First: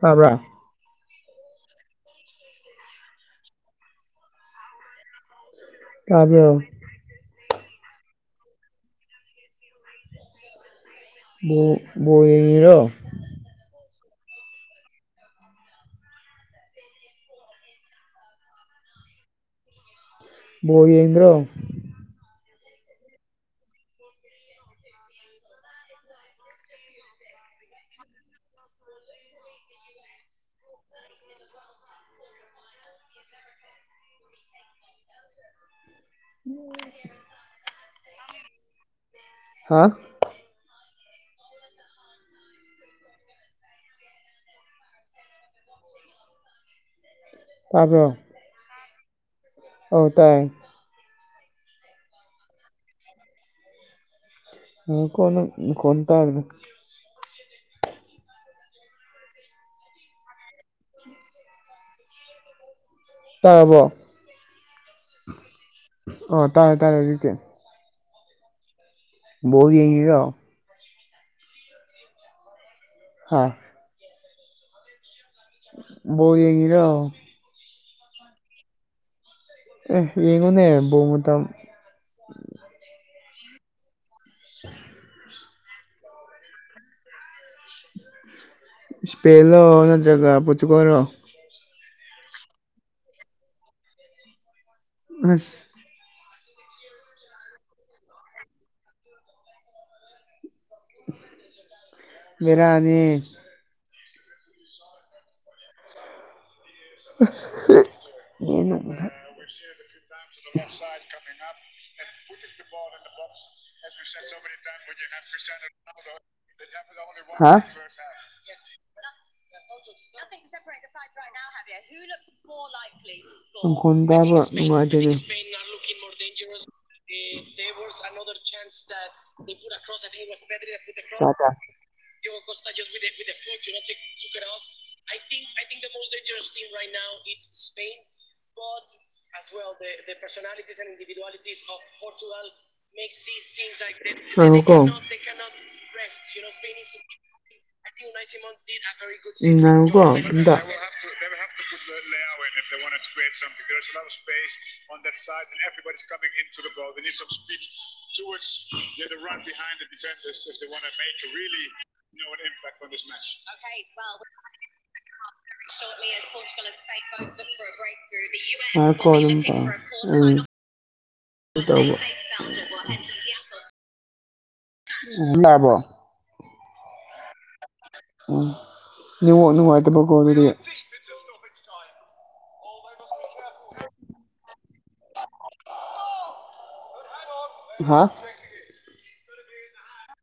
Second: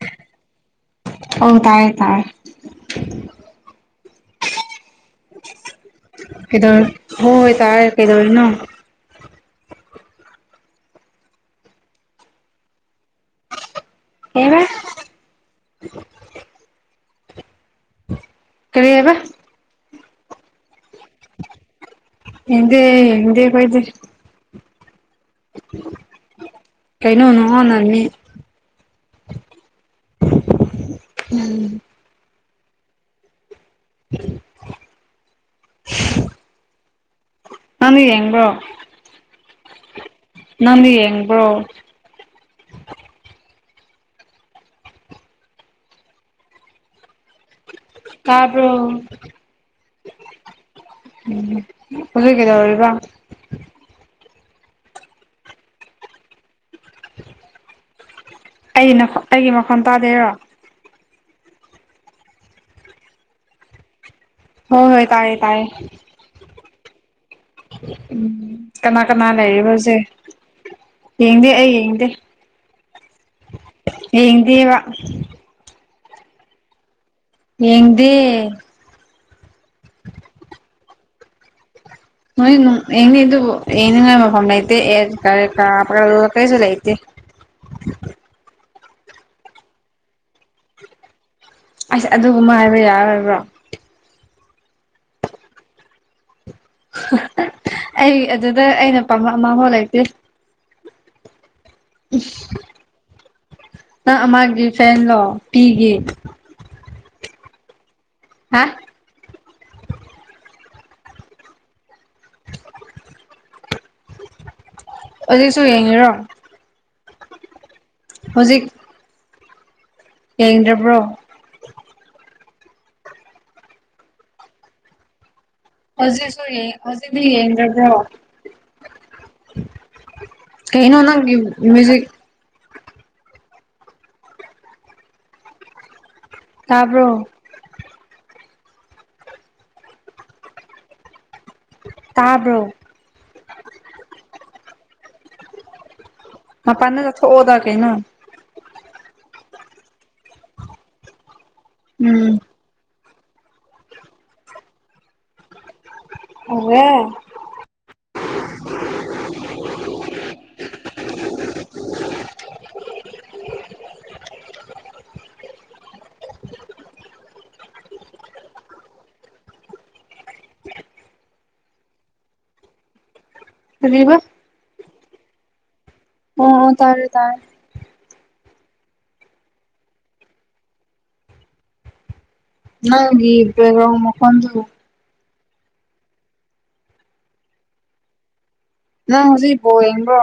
ꯇꯥꯕ꯭ꯔꯥ ꯍꯧ ꯇꯥꯏ ꯇꯥꯏ ꯇꯥꯕ꯭ꯔꯣ ꯀꯩꯗꯧ ꯍꯣꯏ ꯇꯔ ꯀꯩꯗ ꯅ ꯕꯥꯜ ꯌꯦꯡꯉꯤꯔꯣ ꯀꯩꯕꯥ ꯀꯔꯤ ꯍꯥꯏꯕ ꯕꯥꯜ ꯌꯦꯡꯗꯔꯣ ꯌꯦꯡꯗꯦ ꯌꯦꯡꯗꯦ ꯑꯈꯣꯏꯗꯤ ꯀꯩꯅꯩꯅꯣ [unintelligible] ꯎꯝ [inaudible] ꯎꯝ ꯅꯪ ꯌꯦꯡꯕ꯭ꯔꯣ ꯍꯥ ꯅꯥꯡꯗꯤ ꯌꯦꯡꯕꯔꯣ ꯇꯕꯔꯣ ꯑ ꯇꯥꯏ ꯍꯧꯖꯤꯛ ꯀꯩꯗꯧꯔꯤꯕꯥ ꯎ ꯀꯅ ꯀꯣꯟ ꯇꯔꯃꯦ ꯑꯩꯒꯤ ꯑꯩꯒꯤ ꯃꯈꯣꯟ ꯇꯥꯗꯦꯔꯣ ꯇꯔꯕꯔꯣ ꯍꯣꯏ ꯍꯣꯏ ꯇꯥꯑꯦ ꯇꯥꯌꯦ ꯑꯣ ꯇꯥꯔꯦ ꯇꯥꯔꯦ ꯍꯧꯖꯤꯛꯇꯦ ꯎꯝ ꯀꯅꯥ ꯀꯅꯥ ꯕꯣꯜ ꯂꯩꯔꯤꯕꯁꯦ ꯌꯦꯡꯉꯤꯔꯣ ꯌꯦꯡꯗꯦ ꯑꯩ ꯌꯦꯡꯗꯦ ꯍꯥ ꯌꯦꯡ ꯗꯦ ꯕꯥ ꯌꯦꯡꯉꯔ ꯌꯦꯡꯗꯦ ꯑ ꯌꯦꯡꯉꯅꯦꯕꯣꯃꯇ ꯅꯣꯏ ꯌꯦꯉꯕꯨꯅꯤꯅ ꯀꯔ ꯑ ꯂ ꯀꯩ ꯆꯂ ꯏꯦ ꯏꯁꯄꯦꯩꯅꯣ ꯅꯠꯇ꯭ꯔꯒ ꯄꯨꯠꯇꯀꯔꯣ ꯑꯁ ꯑꯗꯨꯒꯨꯝꯕ ꯍꯥꯏꯕ ꯌꯥꯔꯔꯕ꯭ꯔꯣ ꯑꯁ ꯑꯩ ꯑꯗꯨꯗ ꯑꯩꯅ ꯄꯥꯝ ꯑꯃꯐꯥꯎ ꯂꯩꯇꯦ ꯔꯅꯤ ꯅꯪ ꯃꯥꯒꯤ ꯐꯦꯟꯂꯣ ꯄꯤꯒ ꯅ ꯅ ꯍꯧꯖꯤꯛꯁꯨ ꯌꯦꯡꯉꯤꯔꯣ [inaudible] [inaudible] ꯌꯦꯗ꯭ꯔꯕ꯭ꯔꯣ ꯈꯟꯗꯕ ꯉꯗ ꯍꯧꯖꯤꯁꯨ ꯌꯦ ꯍꯧꯖꯤ ꯃꯤ ꯌꯦ [inaudible] ꯀꯩꯅꯣ ꯅꯪꯒꯤ ꯃ꯭ꯌꯨꯖꯤꯛ ꯑꯥꯏ ꯊ ꯗ ꯃꯣꯁ ꯇꯥꯕ꯭ꯔꯣ ꯁꯄ ꯄꯆꯨꯒ ꯇꯥꯕ꯭ꯔꯣ ꯍꯅꯤ ꯀꯣꯣ ꯃꯄꯥꯟꯗ ꯆꯠꯊꯣꯛꯑꯣꯗ ꯀꯩꯅꯣ ꯔꯣꯁꯄꯁꯤ ꯃꯟꯔꯤ ꯎꯝ ꯎꯝ ꯉꯪꯀꯣ ꯏꯗ ꯍꯧꯔꯦ [unintelligible] ꯔ ꯍ ꯋꯥ ꯐ ꯃ ꯑ ꯀꯝ ꯄꯥꯎ ꯎꯝ ꯇ ꯑꯗꯨꯕ ꯂꯕꯣ ꯑꯣ ꯑꯣ ꯇꯥꯔꯦ ꯇꯥꯔꯦ ꯎꯝꯉꯥꯏꯇꯕꯨ ꯀꯕꯗꯤ ꯅꯪ ꯏꯕ ꯃꯀꯗꯨ ꯍꯥ ꯅꯪ ꯍꯧꯖꯤꯛ ꯄꯑꯦꯕꯣ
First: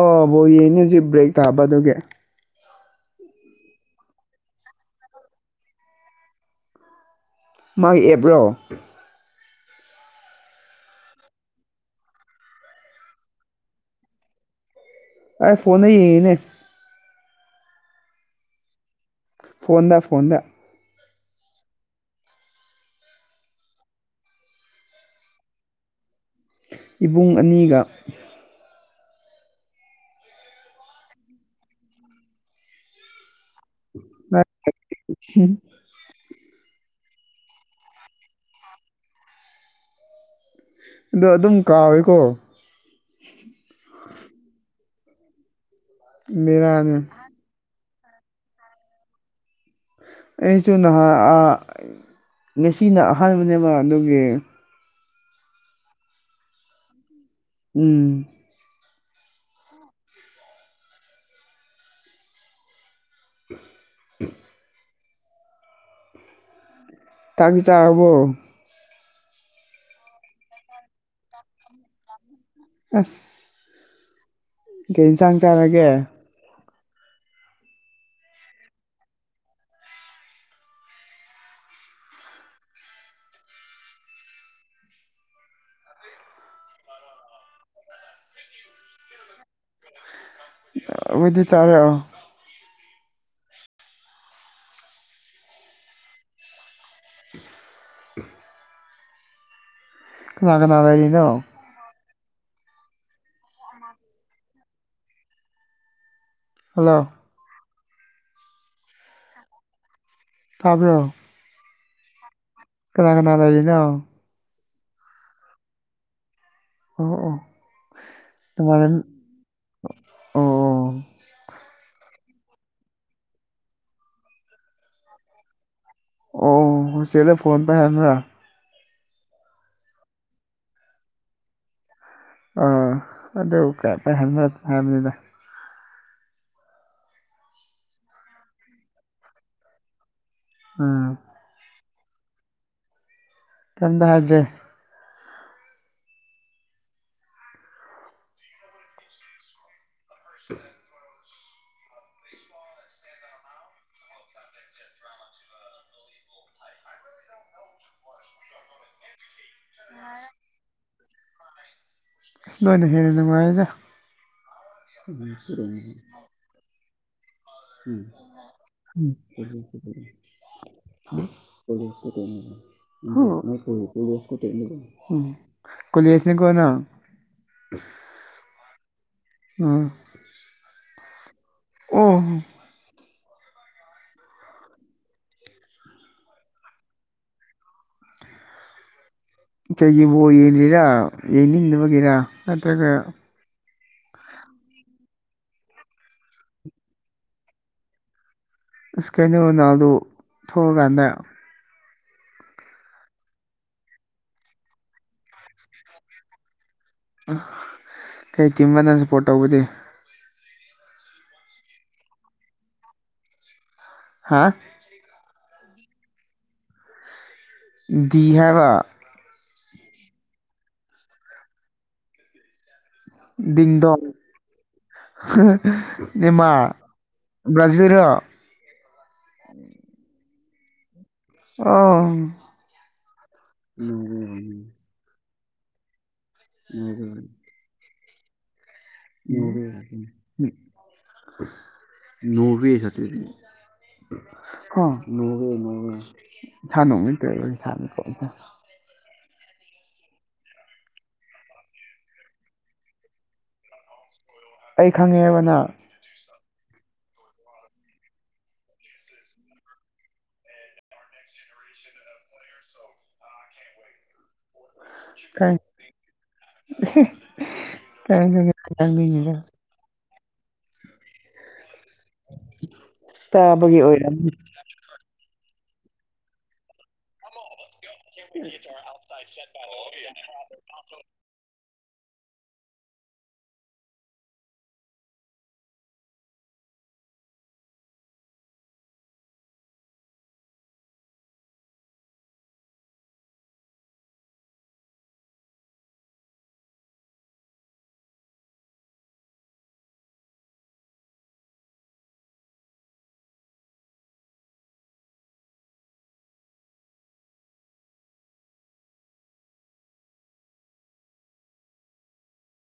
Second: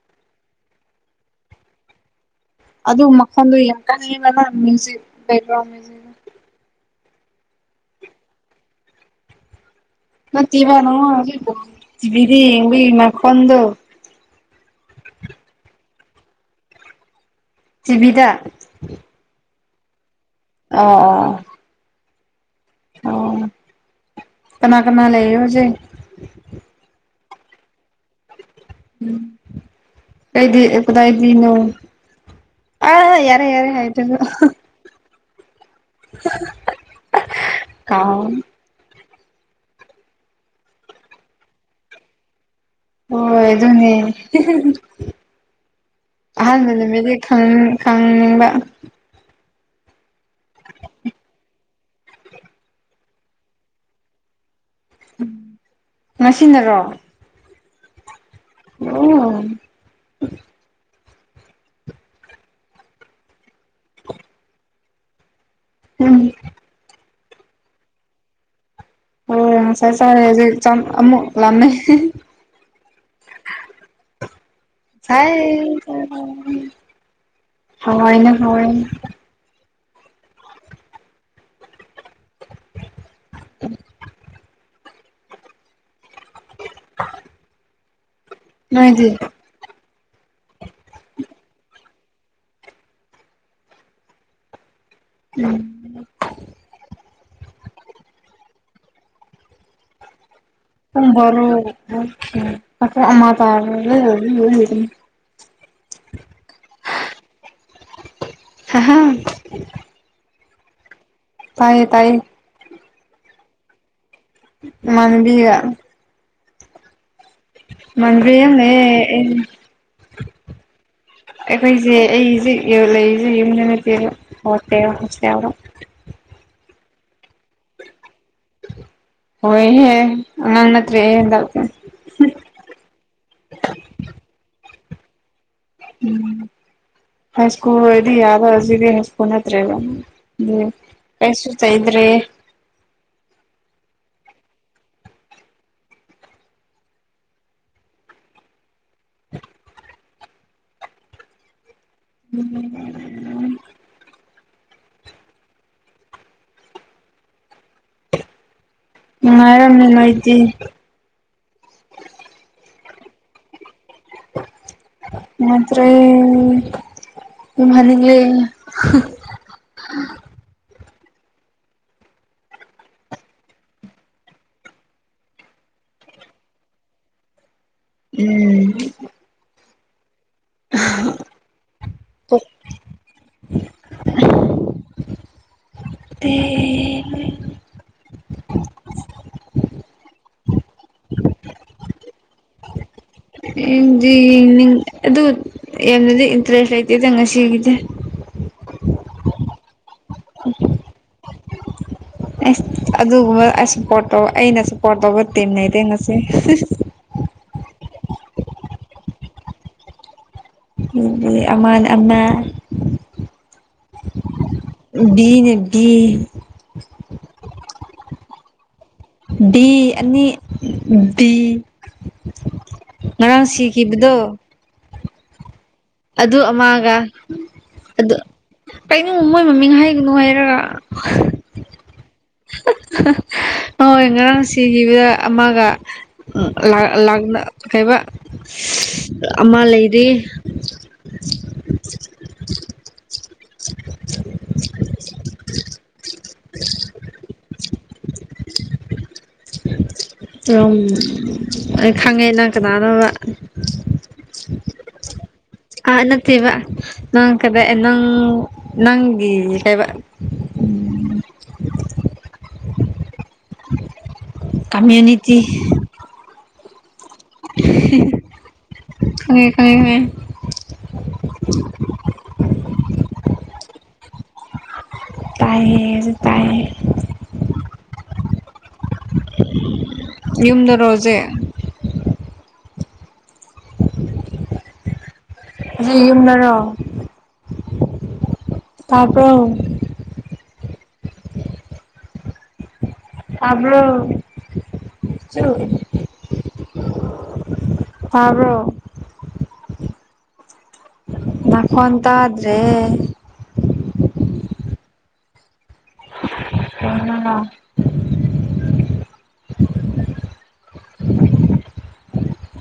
ꯑꯣꯕꯣ ꯌꯦꯅꯦ ꯍꯧꯖꯤꯛ ꯕ꯭ꯔꯦꯛ ꯇꯥꯕ ꯑꯗꯨꯒꯤ ꯑꯗꯨ ꯃꯈꯣꯟꯗꯨ ꯌꯥꯝ ꯀꯥ ꯍꯩꯕꯅ ꯃ꯭ꯌꯨꯖꯤꯛ ꯕꯦꯂꯣꯔ ꯃ꯭ꯌꯨꯖꯤꯛ ꯃꯥꯒꯤ ꯑꯦꯞ꯭ꯔꯣ ꯅ ꯄꯤꯕꯅꯣꯗꯤ ꯏ ꯃꯈꯗ ꯑ ꯐꯣꯟꯅꯅꯦ ꯕꯤꯗ ꯐꯣꯟꯗ ꯐꯣꯟꯗ ꯑ ꯑ ꯑꯣ ꯀꯅꯥ ꯀꯅꯥ ꯂꯩ ꯍꯧꯖꯤꯦ ꯏꯕꯨꯡ ꯑꯅꯤꯒ ꯀꯩꯗꯤ ꯈꯨꯗꯥꯏꯅꯣ ꯑ ꯍ ꯌꯥꯔꯦ ꯍꯥꯏꯗꯅ ꯎ ꯑ ꯑꯗꯣ ꯑꯗꯨꯝ ꯀꯥꯎꯋꯦꯀꯣ ꯍꯣꯏ ꯑꯗꯨꯅꯦ ꯑꯍꯥꯟꯕꯅ ꯕꯦꯔꯥꯅꯤ ꯅꯨꯃꯤꯗꯤ ꯈꯪ ꯈꯪꯅꯤꯡꯕ ꯑꯩꯁꯨ ꯅꯍꯥ ꯉꯁꯤꯅ ꯑꯍꯥꯟꯕꯅꯦꯕ ꯑꯗꯨꯒꯤ ꯎꯝ ꯉꯁꯤꯅꯔꯣ ꯎꯝ ꯑꯣ [unintelligible] ꯎꯝ ꯇꯥꯕꯤꯆꯥ ꯑꯕꯨ ꯍꯣꯏ ꯉꯁꯥꯏ ꯆꯥꯔꯦ ꯍꯧꯖꯤꯛ ꯑꯃꯨꯛ ꯆꯥꯛ ꯂꯥꯝꯃꯦ ꯑꯁ ꯀꯩ ꯐꯥꯏ ꯏꯟꯁꯥꯡ ꯆꯥꯔꯒꯦ ꯍꯣꯏꯅꯦ ꯍꯅꯦ ꯎꯝ [unintelligible] [unintelligible] ꯅꯣꯏꯗꯤ ꯑꯣꯏꯗꯤ ꯆꯥꯔꯦ ꯎꯝ ꯀꯅꯥ ꯀꯅꯥ ꯂꯩꯔꯤꯅꯣ [unintelligible] ꯍꯜꯂꯣ ꯍꯥ ꯇꯥꯕ꯭ꯔꯣ ꯇꯥꯏꯌꯦ ꯇꯥꯏꯌꯦ ꯀꯅꯥ ꯀꯅꯥ ꯂꯩꯔꯤꯅꯣ ꯃꯟꯕꯤꯒ ꯑꯣ ꯑꯣ ꯃꯟꯌꯦ ꯅꯃꯥꯟꯅꯕꯤ ꯑꯣ ꯑꯣ ꯑꯩꯈꯣꯏꯁꯦ ꯑꯩꯁꯦ ꯂꯩꯔꯤꯁꯦ ꯌꯨꯝꯗ ꯅꯠꯇꯦꯕꯥ ꯍꯣꯁꯇꯦꯜꯗ ꯑꯣ ꯍꯣꯁꯇꯦꯜꯗ ꯐꯣꯟ ꯄꯥꯏꯍꯟꯕꯔꯥ ꯍꯣꯏꯍꯦ ꯑꯉꯥꯡ ꯅꯠꯇ꯭ꯔꯔꯤꯗ ꯍꯥꯏꯕꯤꯗ ꯎꯝ ꯍꯥꯏ ꯁꯀꯨꯜ ꯑꯣꯏꯗꯤ ꯌꯥꯕ ꯍꯧꯖꯤꯗꯤ ꯍꯥꯏ ꯁꯀꯨꯜ ꯅꯠꯇꯔ꯭ꯦꯕꯥ ꯎꯝ ꯎꯝ ꯀꯩꯁ ꯇꯗ꯭ꯔꯤ ꯀꯝꯗ ꯍꯥꯏꯁꯦ [unintelligible] ꯎꯝ ꯅꯨꯪꯉꯥꯏꯉꯔꯝꯅꯤ ꯑꯣꯏꯗꯤ ꯅꯣꯏꯅꯥ ꯍꯦꯟꯅꯦ ꯅꯨꯡꯉꯥꯏꯗ ꯅꯨꯡꯉꯥꯏꯇꯔ꯭ꯦ ꯎꯝ ꯎꯝꯇ ꯀ ꯀꯨꯂꯁꯅꯦ ꯀꯣꯅ [unintelligible] [unintelligible] ꯎꯝ ꯑ ꯎ ꯇ ꯀꯩꯒꯤꯕꯨꯣ ꯌꯦꯡꯜꯂꯤꯔꯥ ꯌꯦꯡꯅꯤꯡꯗꯕꯒꯤꯔꯥ ꯅꯠꯇ꯭ꯔꯒ ꯏꯗꯤ ꯑꯗꯨ ꯑꯗꯨ ꯌꯦꯗꯤ ꯏꯟꯇ꯭ꯔꯦꯁ ꯑꯇꯗꯪꯁꯤꯒꯗꯦ ꯏꯁꯀꯦꯅꯤꯅ ꯑꯗꯨ ꯊꯒꯥꯟꯗ ꯑꯁ ꯑꯗꯨꯒꯨꯝꯕ ꯑꯩ ꯁꯞꯄꯣꯔꯠ ꯇꯧ ꯑꯩꯅ ꯁꯞꯄꯣꯔꯠ ꯇꯧꯕ ꯇꯤꯝ ꯅꯩꯗꯦ ꯉꯁꯤ ꯀꯩ ꯀꯤꯝꯕ ꯅꯪ ꯁꯄꯣꯔꯠ ꯇꯧꯕꯗꯤꯦ ꯑꯗꯒꯤ ꯑꯃꯅ ꯑꯃ ꯍꯥ ꯅꯦꯗꯤ ꯍꯕ ꯑꯅꯤ ꯉ ꯁꯤ ꯀꯈꯤꯕꯗꯣ ꯍ ꯑꯗꯨ ꯑꯃꯒ ꯕ꯭ꯔꯥꯖꯤꯜꯔꯣ ꯑꯗꯨ ꯀꯩꯅꯣ ꯃꯣꯏ ꯃꯃꯤꯡ ꯍꯥꯏꯒꯅꯨ ꯍꯥꯏꯔꯒ [unintelligible] ꯑꯣ ꯍꯣꯏ ꯉꯔꯥꯡ ꯁꯤꯈꯤꯕꯗ ꯑꯃꯒ ꯂꯥꯛꯅ ꯈꯩꯕ ꯅꯚ ꯀ ꯁꯥꯟꯅ ꯍ ꯇꯗꯤ ꯁ ꯄꯥꯎ ꯑꯗꯨꯨꯝ ꯑꯩ ꯈꯥꯡꯉꯩꯅꯪ ꯀꯅꯥꯅꯕ ꯑꯩ ꯈꯪꯉꯦ ꯍꯥꯏꯕꯅ ꯅꯠꯇꯦꯕ ꯅꯪ ꯀꯗꯥ ꯅꯪ ꯅꯪꯒꯤ ꯀꯕ [unintelligible] ꯀꯃ꯭ꯌꯨꯅꯤꯇꯤ ꯀ ꯈꯪꯉꯦ ꯈꯪꯉꯦ [unintelligible] ꯇꯥꯕꯒꯤ ꯑꯣꯏꯔꯝꯃꯤ ꯇꯥꯏ ꯇꯥꯏ [unintelligible] ꯌꯨꯝꯗ ꯔꯖꯩ ꯌꯨꯝꯅꯔꯣ ꯇꯥꯔꯕ ꯑꯕ꯭ꯔꯣ ꯆ ꯇꯔꯣ ꯅꯅꯥ ꯈꯣꯟ ꯇꯥꯗ꯭ꯔꯦ ꯊꯅꯅ ꯑ